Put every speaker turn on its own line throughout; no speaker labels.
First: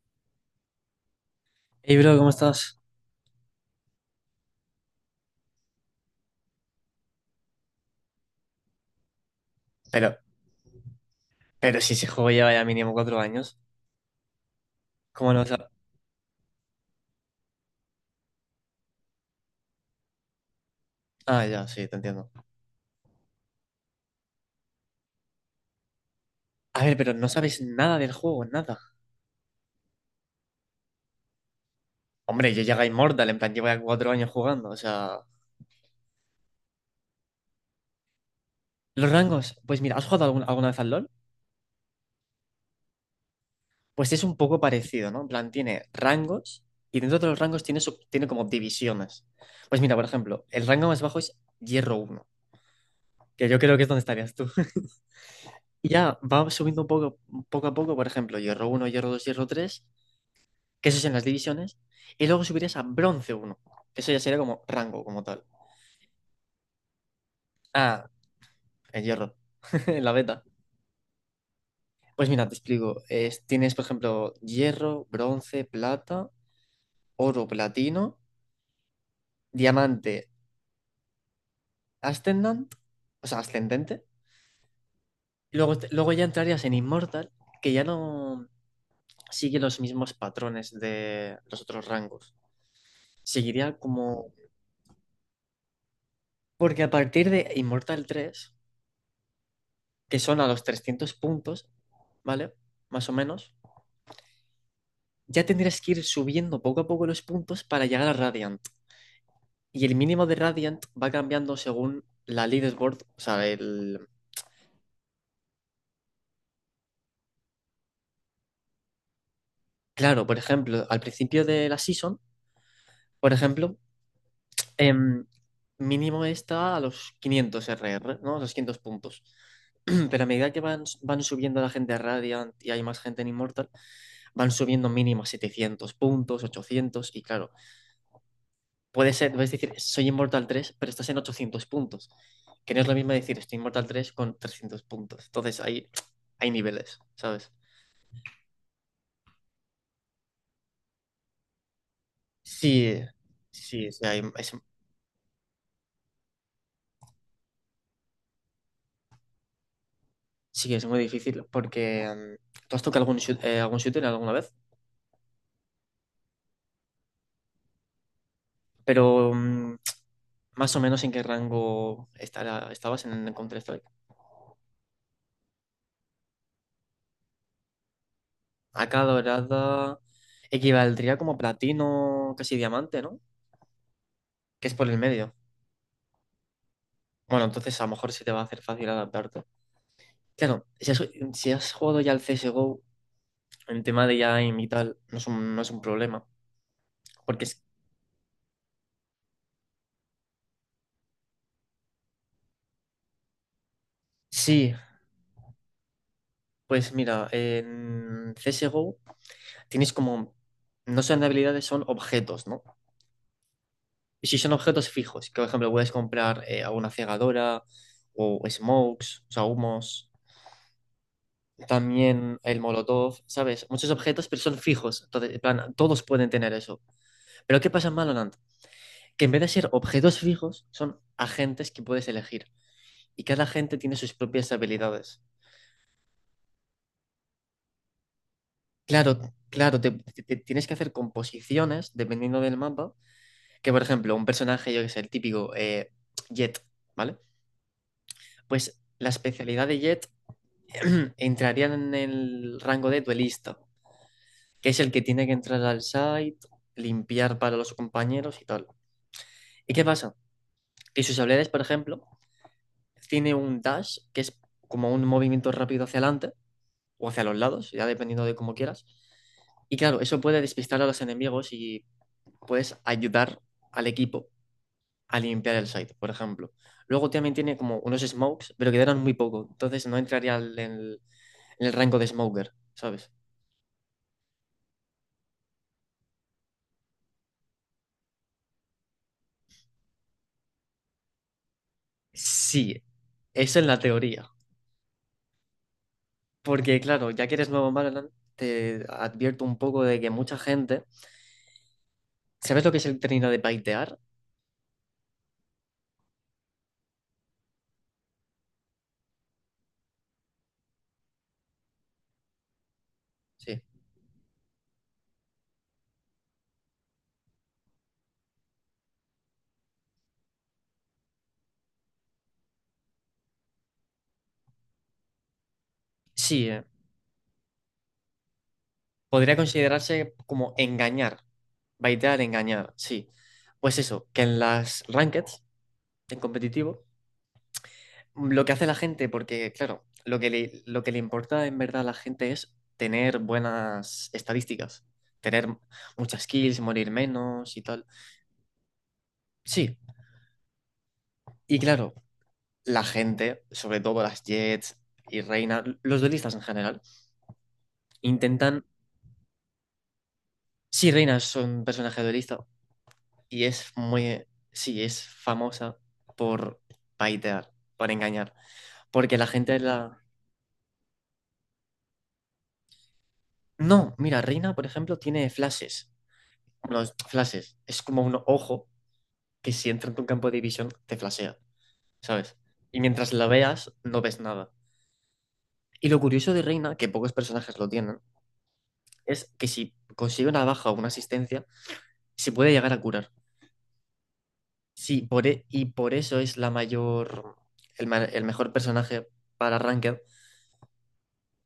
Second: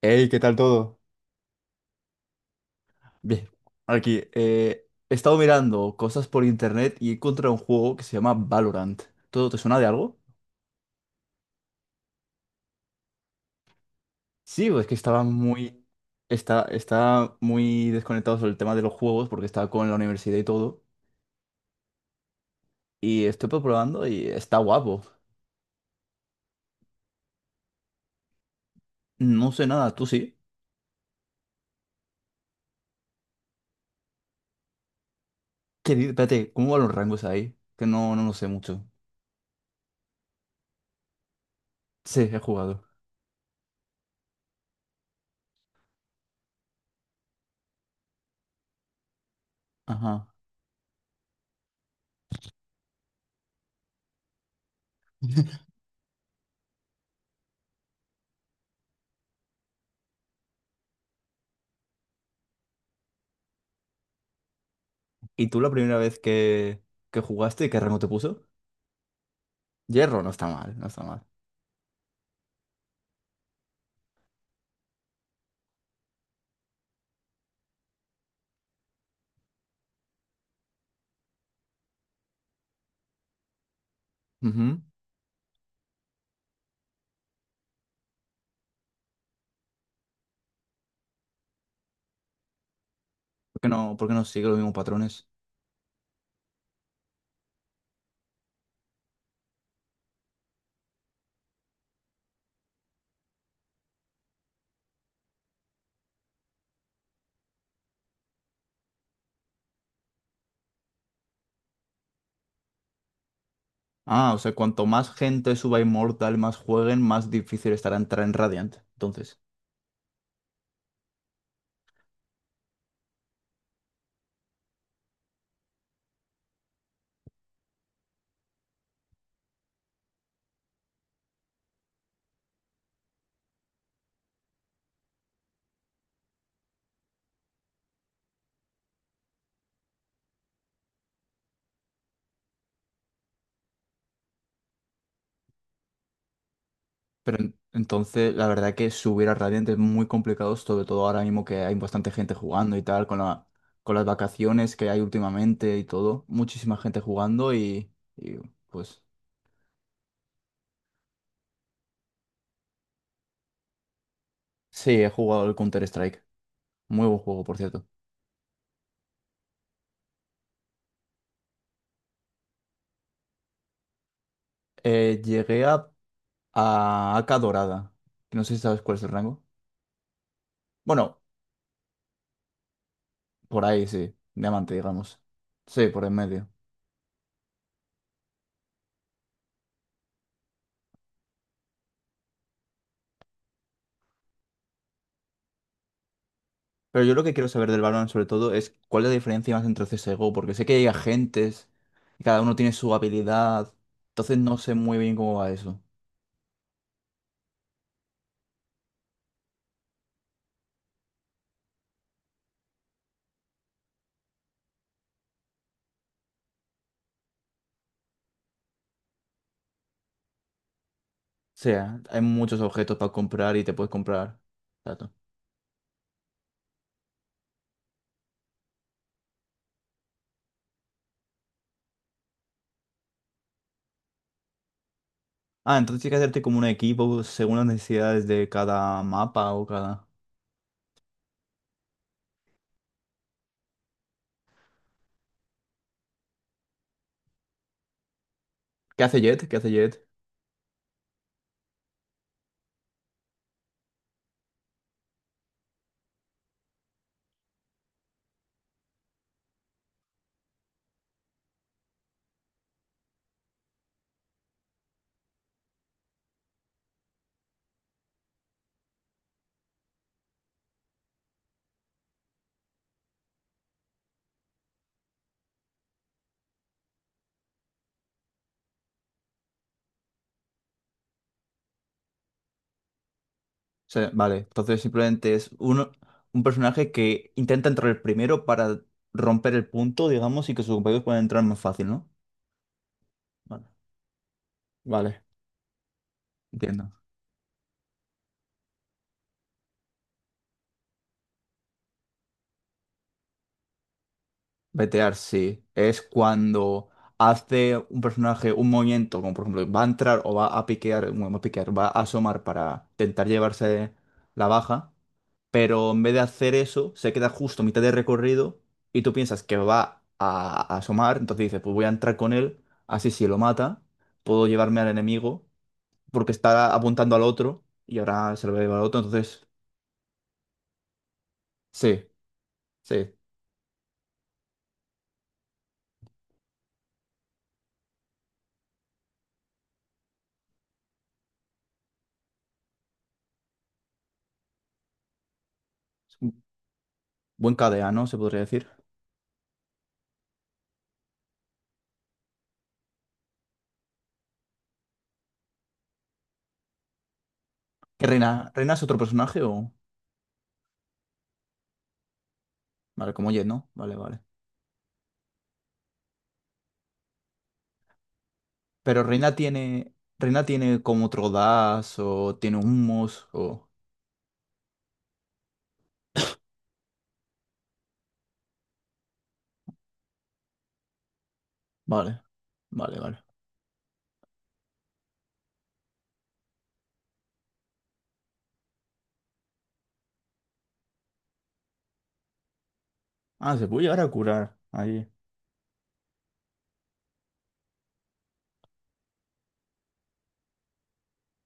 Hey, ¿qué tal todo?
Hey, bro, ¿cómo estás?
Bien, aquí he estado mirando cosas por internet y he encontrado un juego que se llama Valorant. ¿Todo te suena de algo?
Pero, pero si ese juego lleva ya mínimo 4 años.
Sí, pues
¿Cómo no sabes?
está, está muy desconectado sobre el tema de los juegos porque estaba con la universidad y todo.
Ah, ya, sí, te entiendo.
Y estoy probando y está guapo.
A ver, pero no sabes nada del juego, nada.
No sé nada, tú sí.
Hombre, yo llegué a Immortal, en plan, llevo ya 4 años jugando, o sea...
Espérate, ¿cómo van los rangos ahí? Que no, no lo sé mucho.
Los rangos, pues mira, ¿has jugado alguna vez al LoL?
Sí, he jugado.
Pues es un poco parecido, ¿no? En plan, tiene rangos, y dentro de los rangos tiene, tiene como divisiones. Pues mira, por
Ajá.
ejemplo, el rango más bajo es Hierro uno, que yo creo que es donde estarías tú. Y ya va subiendo un poco, poco a poco, por ejemplo, Hierro uno, Hierro 2, Hierro tres, que eso es en las divisiones, y luego subirías a bronce uno, que eso ya sería como rango como tal.
¿Y tú la primera vez que jugaste, qué rango te
Ah,
puso?
el hierro, en la
Hierro, no
beta.
está mal, no está mal.
Pues mira, te explico. Tienes, por ejemplo, hierro, bronce, plata, oro, platino, diamante, ascendant, o sea, ascendente. Y luego, luego ya entrarías en Immortal, que ya no sigue los mismos patrones de los otros rangos. Seguiría
¿Por qué no
como...
sigue los mismos patrones?
Porque a partir de Immortal tres, que son a los 300 puntos, ¿vale? Más o menos. Ya tendrías que ir subiendo poco a poco los puntos para llegar a Radiant. Y el mínimo de Radiant va cambiando según la leaderboard, o sea, el...
Ah, o sea, cuanto más gente suba a Immortal, más jueguen, más difícil estará entrar en Radiant. Entonces,
Claro, por ejemplo, al principio de la season, por ejemplo, em, mínimo está a los 500 RR, ¿no? A los 500 puntos. Pero a medida que van subiendo la gente a Radiant y hay más gente en Immortal, van subiendo mínimo a 700 puntos, 800, y claro, puede ser, puedes decir, soy Inmortal 3, pero estás en 800 puntos. Que no es lo mismo decir, estoy Inmortal 3 con 300 puntos. Entonces, hay niveles, ¿sabes?
entonces la verdad que subir a Radiant es muy complicado, sobre todo ahora mismo que hay bastante gente jugando y
Sí,
tal,
sí,
con las
sí,
vacaciones que hay últimamente y todo. Muchísima gente jugando y pues
sí, es muy difícil, porque tú has tocado algún, algún shooter alguna vez.
sí, he jugado el Counter-Strike. Muy buen juego, por cierto.
Pero más o menos en qué rango estabas en Counter-Strike.
Llegué a AK Dorada. No sé si sabes cuál
Acá
es el rango.
dorada equivaldría
Bueno,
como platino, casi diamante, ¿no?
por ahí, sí.
Que
Diamante,
es por el
digamos.
medio.
Sí, por en medio.
Bueno, entonces a lo mejor sí te va a hacer fácil adaptarte. Claro, si has jugado ya al CSGO, en tema de ya aim y tal, no es un, no es un problema.
Pero yo lo que
Porque
quiero
es-
saber del Valorant sobre todo es cuál es la diferencia más entre CSGO, porque sé que hay agentes y cada uno tiene su habilidad. Entonces no sé
sí,
muy bien cómo va eso. O
pues mira, en CSGO tienes como, no son habilidades, son objetos, ¿no? Y si son objetos fijos, que por ejemplo puedes comprar alguna cegadora o smokes, o sea, humos,
sea, hay
también
muchos
el
objetos para
molotov,
comprar y
¿sabes?
te puedes
Muchos objetos,
comprar.
pero son fijos.
Exacto.
Entonces, en plan, todos pueden tener eso. Pero ¿qué pasa en Valorant? Que en vez de ser objetos fijos, son agentes que puedes elegir, y cada gente tiene sus propias habilidades.
Ah, entonces tienes que hacerte como un equipo según las necesidades de cada
Claro,
mapa o
claro, te,
cada...
te- te tienes que hacer composiciones dependiendo del mapa, que por ejemplo, un personaje, yo que sé, el típico Jet, ¿vale? Pues
¿Qué
la
hace Jet? ¿Qué
especialidad
hace
de
Jet?
Jet entraría en el rango de duelista, que es el que tiene que entrar al site, limpiar para los compañeros y tal. ¿Y qué pasa? Que sus habilidades, por ejemplo, tiene un dash, que es como un movimiento rápido hacia adelante, o hacia los lados, ya dependiendo de cómo quieras. Y claro, eso puede despistar a los enemigos, y puedes ayudar al equipo a limpiar el site, por ejemplo. Luego también tiene como unos smokes, pero quedaron muy poco, entonces no entraría en el, en el rango de smoker, ¿sabes?
Sea, vale, entonces simplemente es un personaje que intenta entrar el primero para romper el punto, digamos, y que sus compañeros puedan entrar más fácil, ¿no?
Sí, eso
Vale,
en la teoría.
vale.
Porque
Entiendo.
claro, ya que eres nuevo en Valorant, te advierto un poco de que mucha gente... ¿Sabes lo que es el término de baitear?
Betear, sí. Es cuando hace un personaje un movimiento, como por ejemplo, va a entrar o va a piquear, bueno, va a piquear, va a asomar para intentar
Sí.
llevarse la baja. Pero en vez de hacer eso, se queda justo a mitad de recorrido y tú piensas que a asomar, entonces dices, pues voy a entrar con él, así si lo mata, puedo llevarme al enemigo, porque
Sí,
está apuntando al otro y ahora se lo va a llevar al otro,
podría
entonces
considerarse como engañar.
sí,
Baitear, engañar,
sí,
sí.
es
Pues eso, que en las rankeds, en competitivo, lo que hace la gente, porque claro, lo que le importa en verdad a la gente es tener buenas estadísticas, tener muchas
un
kills, morir
buen
menos y tal.
KDA, ¿no? Se podría decir.
Sí, y claro, la gente, sobre todo las Jets y Reina, los duelistas en general,
¿Que Reina,
intentan...
Reina es otro personaje o...?
Sí, Reina son un personaje duelista,
Vale, como
y
Jett, ¿no?
es
Vale, vale.
muy, sí, es famosa por paitear, por engañar,
Pero
porque la
Reina
gente
tiene...
la...
¿Reina tiene como otro dash o tiene humos o...?
No, mira, Reina, por ejemplo, tiene flashes, unos flashes, es como un ojo que si entra en tu campo de visión te flashea,
Vale,
¿sabes? Y
vale,
mientras
vale.
la veas, no ves nada. Y lo curioso de Reina, que pocos personajes lo tienen, es que si consigue una baja o una asistencia, se puede llegar a curar.
Ah, se puede llegar a curar
Sí,
ahí.
y por eso es la mayor, el mejor personaje para Ranked.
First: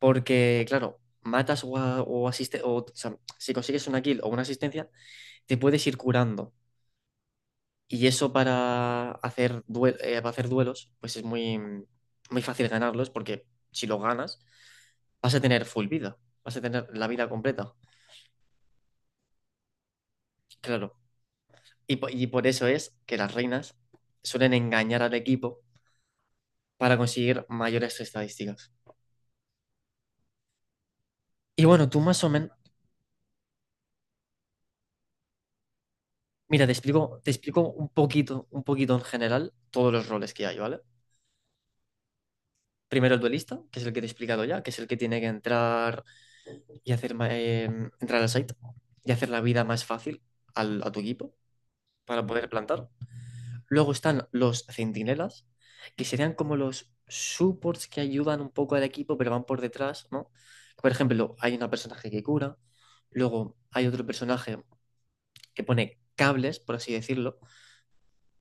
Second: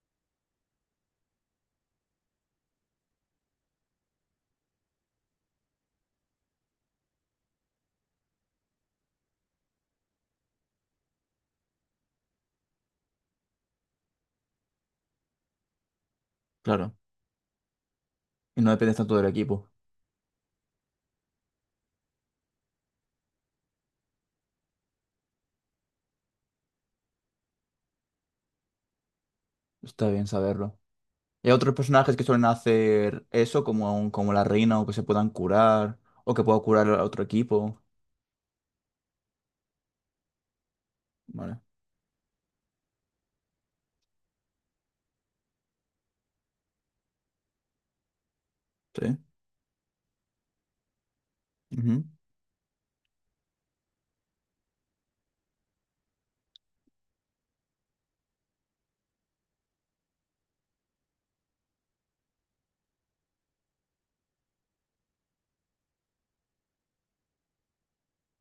Porque, claro, matas o, a- o asiste- o sea, si consigues una kill o una asistencia, te puedes ir curando. Y eso para hacer, para hacer duelos, pues es muy, muy fácil ganarlos, porque si lo ganas, vas a tener full vida, vas a tener
Claro.
la vida completa.
Y no dependes tanto del equipo.
Claro. Y, y por eso es que las reinas suelen engañar al equipo para conseguir mayores estadísticas.
Está bien saberlo. Y hay
Y
otros
bueno, tú
personajes
más
que
o
suelen
menos,
hacer eso, como, como la reina, o que se puedan curar, o que pueda
mira,
curar a otro
te explico
equipo.
un poquito en general todos los roles que hay, ¿vale?
Vale.
Primero el duelista, que es el que te he explicado ya, que es el que tiene que entrar y hacer entrar al site y
Sí.
hacer la vida más fácil a tu equipo
Ujú.
para poder plantar. Luego están los centinelas, que serían como los supports que ayudan un poco al equipo, pero van por detrás, ¿no? Por ejemplo, hay un personaje que cura, luego hay otro personaje que pone cables, por así decirlo,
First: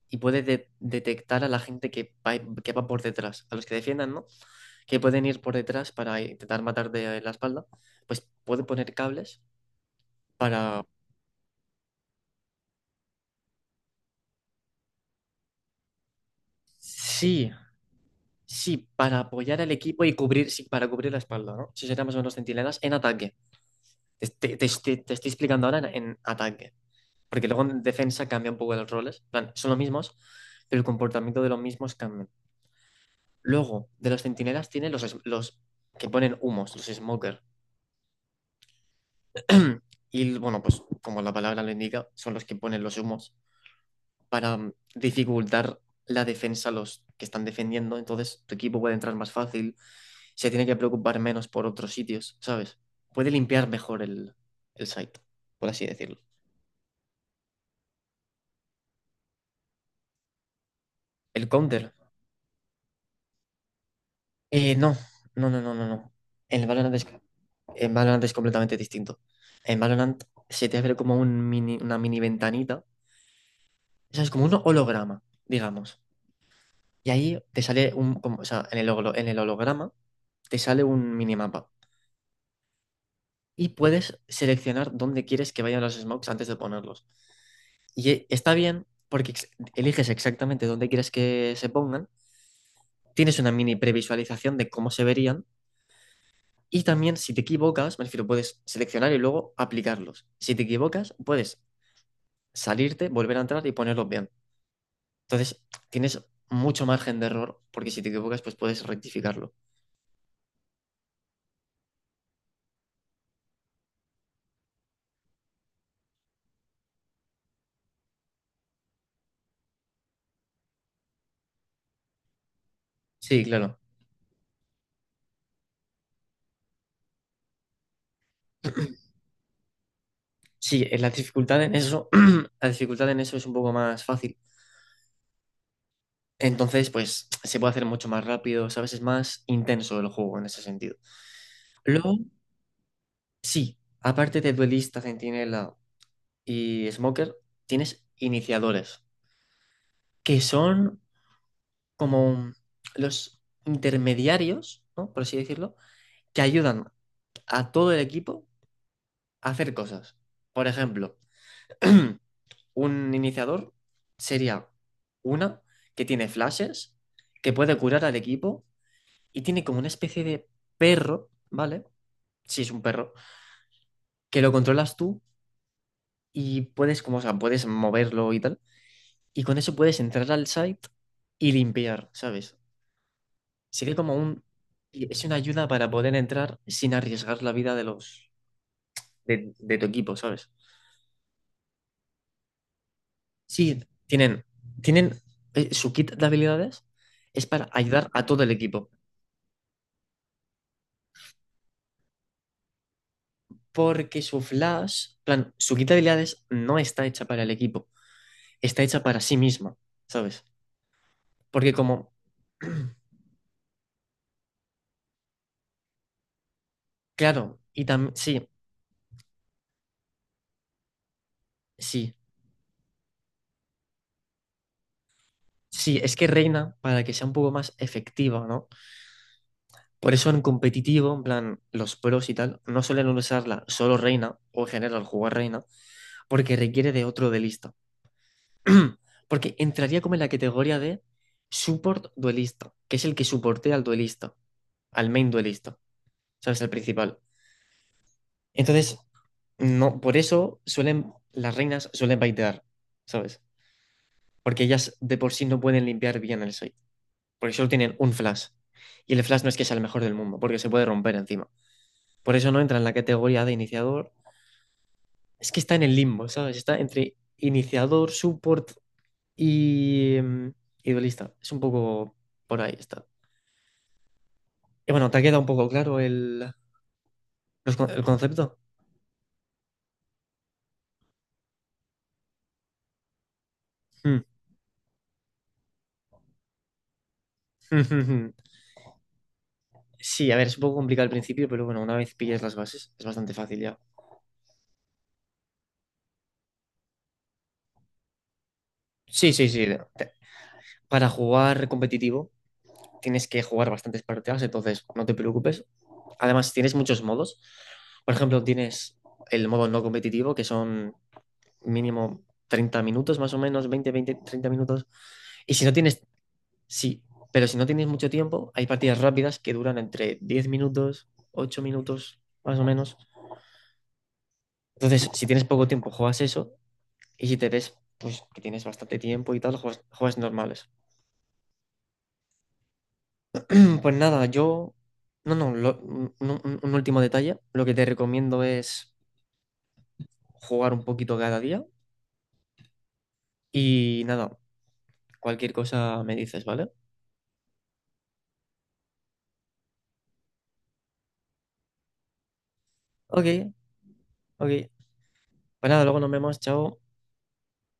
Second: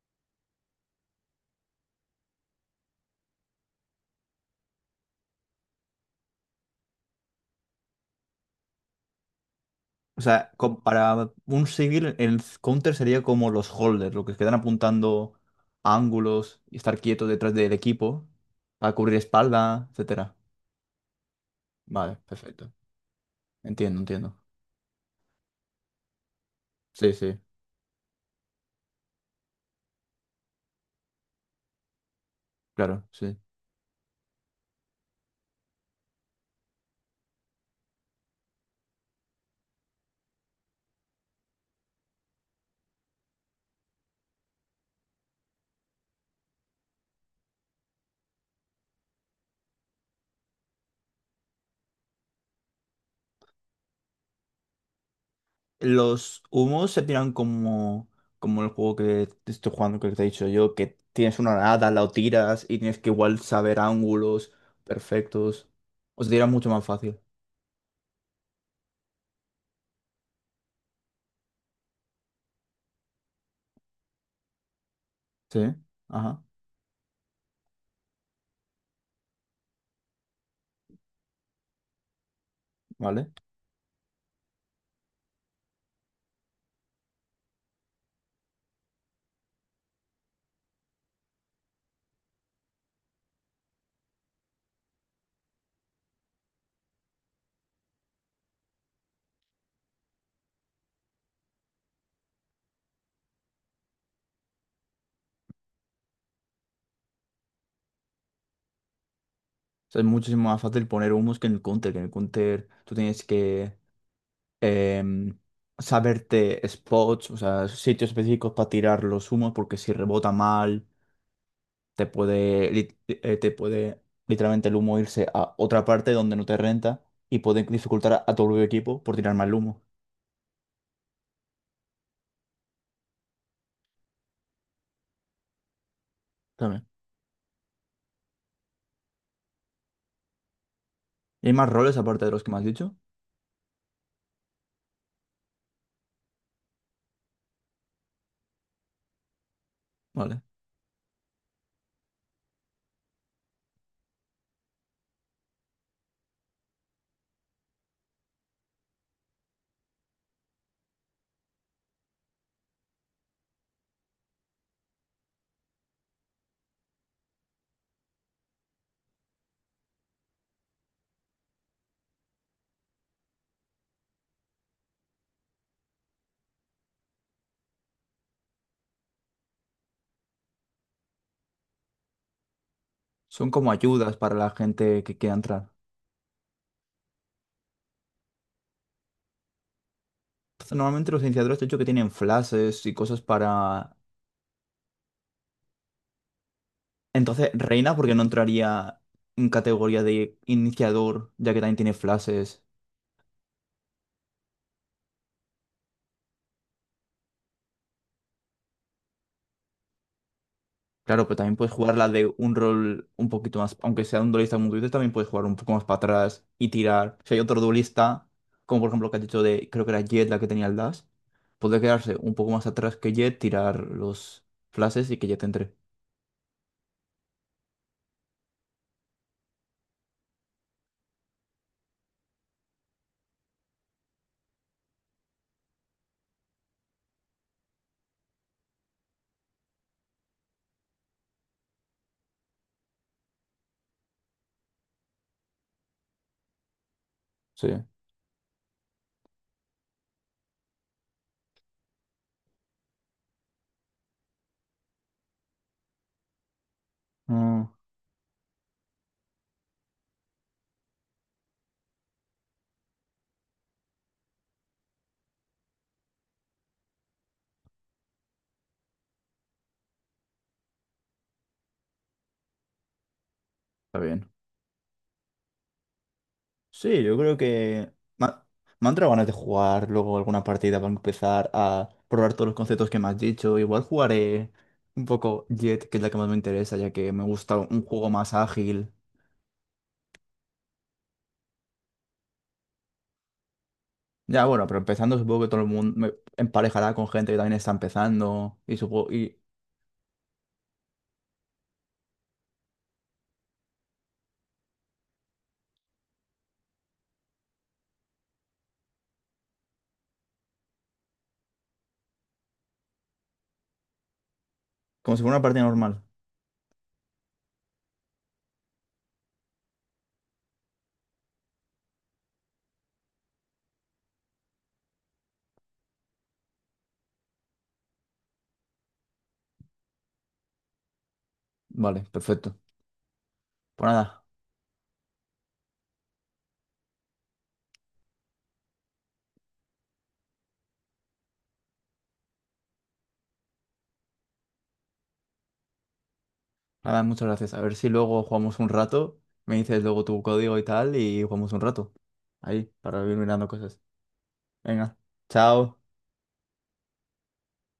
y puede detectar a la gente que va por detrás, a los que defiendan, ¿no? Que pueden ir por detrás para intentar matar de la espalda, pues puede poner cables
O sea,
para,
para un civil, el counter sería como los holders, los que quedan apuntando a ángulos y estar quietos
sí,
detrás del equipo
sí,
para cubrir
para apoyar al
espalda,
equipo y
etcétera.
cubrir, sí, para cubrir la espalda, ¿no? Eso serían más
Vale,
o menos
perfecto.
centinelas en ataque.
Entiendo,
Te,
entiendo.
te- te- te- te estoy explicando ahora en ataque,
Sí, sí,
porque luego en defensa cambia un poco los roles, en plan, son los mismos, pero el comportamiento de los mismos cambia.
claro, sí.
Luego, de los centinelas tienen los, los que ponen humos, los smokers. Y bueno, pues como la palabra lo indica, son los que ponen los humos para dificultar la defensa a los que están defendiendo, entonces tu equipo puede entrar más fácil, se tiene que preocupar menos por otros sitios, ¿sabes? Puede limpiar mejor el site, por así decirlo.
Los humos se tiran como, como el juego que te estoy jugando, que te he dicho yo, que tienes
¿El
una nada,
counter?
la tiras y tienes que igual saber ángulos
No, no, no,
perfectos.
no, no, no.
O se tira
En el
mucho más
Valorant es,
fácil.
en Valorant es completamente distinto. En Valorant se te abre como un mini, una mini ventanita, o sea, es como un holograma,
Sí,
digamos.
ajá,
Y ahí te sale un, o sea, en el, en el holograma te sale un minimapa,
vale.
y puedes seleccionar dónde quieres que vayan los smokes antes de ponerlos. Y está bien porque eliges exactamente dónde quieres que se pongan, tienes una mini previsualización de cómo se verían, y también si te equivocas, me refiero, puedes seleccionar y luego aplicarlos. Si te equivocas, puedes salirte, volver a entrar y ponerlos bien. Entonces, tienes mucho margen de error, porque si te equivocas, pues puedes rectificarlo.
O sea, es muchísimo más fácil poner humos que en el counter, que en el counter tú tienes que em, saberte spots, o sea, sitios específicos para tirar los humos, porque si rebota mal, te puede,
Sí,
te
claro.
puede literalmente el humo irse a otra parte donde no te renta y puede dificultar a tu propio equipo por tirar más humo.
Sí, la dificultad en eso, la dificultad en eso es un poco más fácil.
También.
Entonces, pues se puede hacer mucho más rápido, ¿sabes? Es más intenso el juego en ese sentido.
¿Y hay más roles
Luego,
aparte de los que me has dicho?
sí, aparte de duelista, centinela y smoker, tienes iniciadores, que
Vale.
son como los intermediarios, ¿no? Por así decirlo, que ayudan a todo el equipo a hacer cosas. Por ejemplo, un iniciador sería una que tiene flashes, que puede curar al equipo y tiene como una especie de perro, ¿vale? si es un perro, que lo controlas tú y puedes, como, o sea, puedes moverlo y tal. Y con eso puedes entrar al site y limpiar, ¿sabes?
Son como
Sería como
ayudas para
un...
la gente que
Es
quiera
una ayuda
entrar.
para poder entrar sin arriesgar la vida de los... de tu equipo, ¿sabes?
Entonces, normalmente los iniciadores te he dicho que tienen flashes y cosas
Sí,
para...
tienen... tienen su kit de habilidades es
Entonces,
para
Reina,
ayudar
porque no
a todo el equipo.
entraría en categoría de iniciador, ya que también tiene flashes.
Porque su flash, plan, su kit de habilidades no está hecha para el equipo, está hecha para sí misma, ¿sabes?
Claro, pero también puedes
Porque como...
jugar la de un rol un poquito más, aunque sea un duelista como tú dices, también puedes jugar un poco más para atrás y tirar. Si hay otro
Claro, y también...
duelista, como por ejemplo lo que has dicho de, creo que era Jett la que tenía el dash, puede
Sí,
quedarse un poco más atrás que Jett, tirar los flashes y que Jett entre.
sí, es que Reina, para que sea un poco más efectiva, ¿no? Por eso en competitivo, en plan, los pros y tal, no suelen usarla solo Reina, o en general jugar Reina, porque requiere de otro duelista. Porque entraría como en la categoría de support duelista, que es el que soportea al duelista, al main duelista, ¿sabes? Al principal.
Sí.
Entonces, no, por eso suelen, las reinas suelen baitear, ¿sabes? Porque ellas de por sí no pueden limpiar bien el site, porque
Mm,
solo tienen un flash. Y el flash no es que sea el mejor del mundo, porque se puede romper encima. Por eso no entra en la categoría de iniciador. Es que está en el limbo, ¿sabes? Está entre iniciador, support y, y duelista. Es un poco por ahí está.
está bien.
Y bueno, ¿te ha quedado un poco claro el,
Sí, yo creo
los
que
el
me ha-
concepto?
me han entrado ganas de jugar luego alguna partida para empezar a probar todos los conceptos que me has dicho. Igual
Mm.
jugaré un poco Jett, que es la que más me interesa, ya que me gusta un juego más ágil.
Sí, a ver, es un poco complicado al principio, pero bueno, una vez pillas las bases, es bastante fácil ya.
Ya, bueno, pero empezando supongo que todo el mundo me emparejará con gente que también está empezando y supongo,
Sí,
y
sí, sí. Para jugar competitivo tienes que jugar bastantes partidas, entonces no te preocupes. Además, tienes muchos modos. Por ejemplo, tienes el modo no competitivo, que son mínimo 30 minutos más o menos, 20, 20, 30 minutos.
como si fuera una
Y
partida
si no
normal.
tienes, sí, pero si no tienes mucho tiempo, hay partidas rápidas que duran entre 10 minutos, 8 minutos más o menos. Entonces, si tienes poco tiempo, juegas eso. Y si te ves, pues que tienes bastante tiempo y tal, juegas, juegas normales.
Vale, perfecto. Pues
Pues
nada,
nada, yo... No, no, un último detalle. Lo que te recomiendo es jugar un poquito cada día y nada, cualquier cosa me dices, ¿vale?
nada, muchas gracias. A ver si luego jugamos un rato, me dices luego tu código y tal y jugamos un rato. Ahí, para ir
Ok,
mirando cosas.
ok.
Venga,
Pues
chao.
nada, luego nos vemos, chao.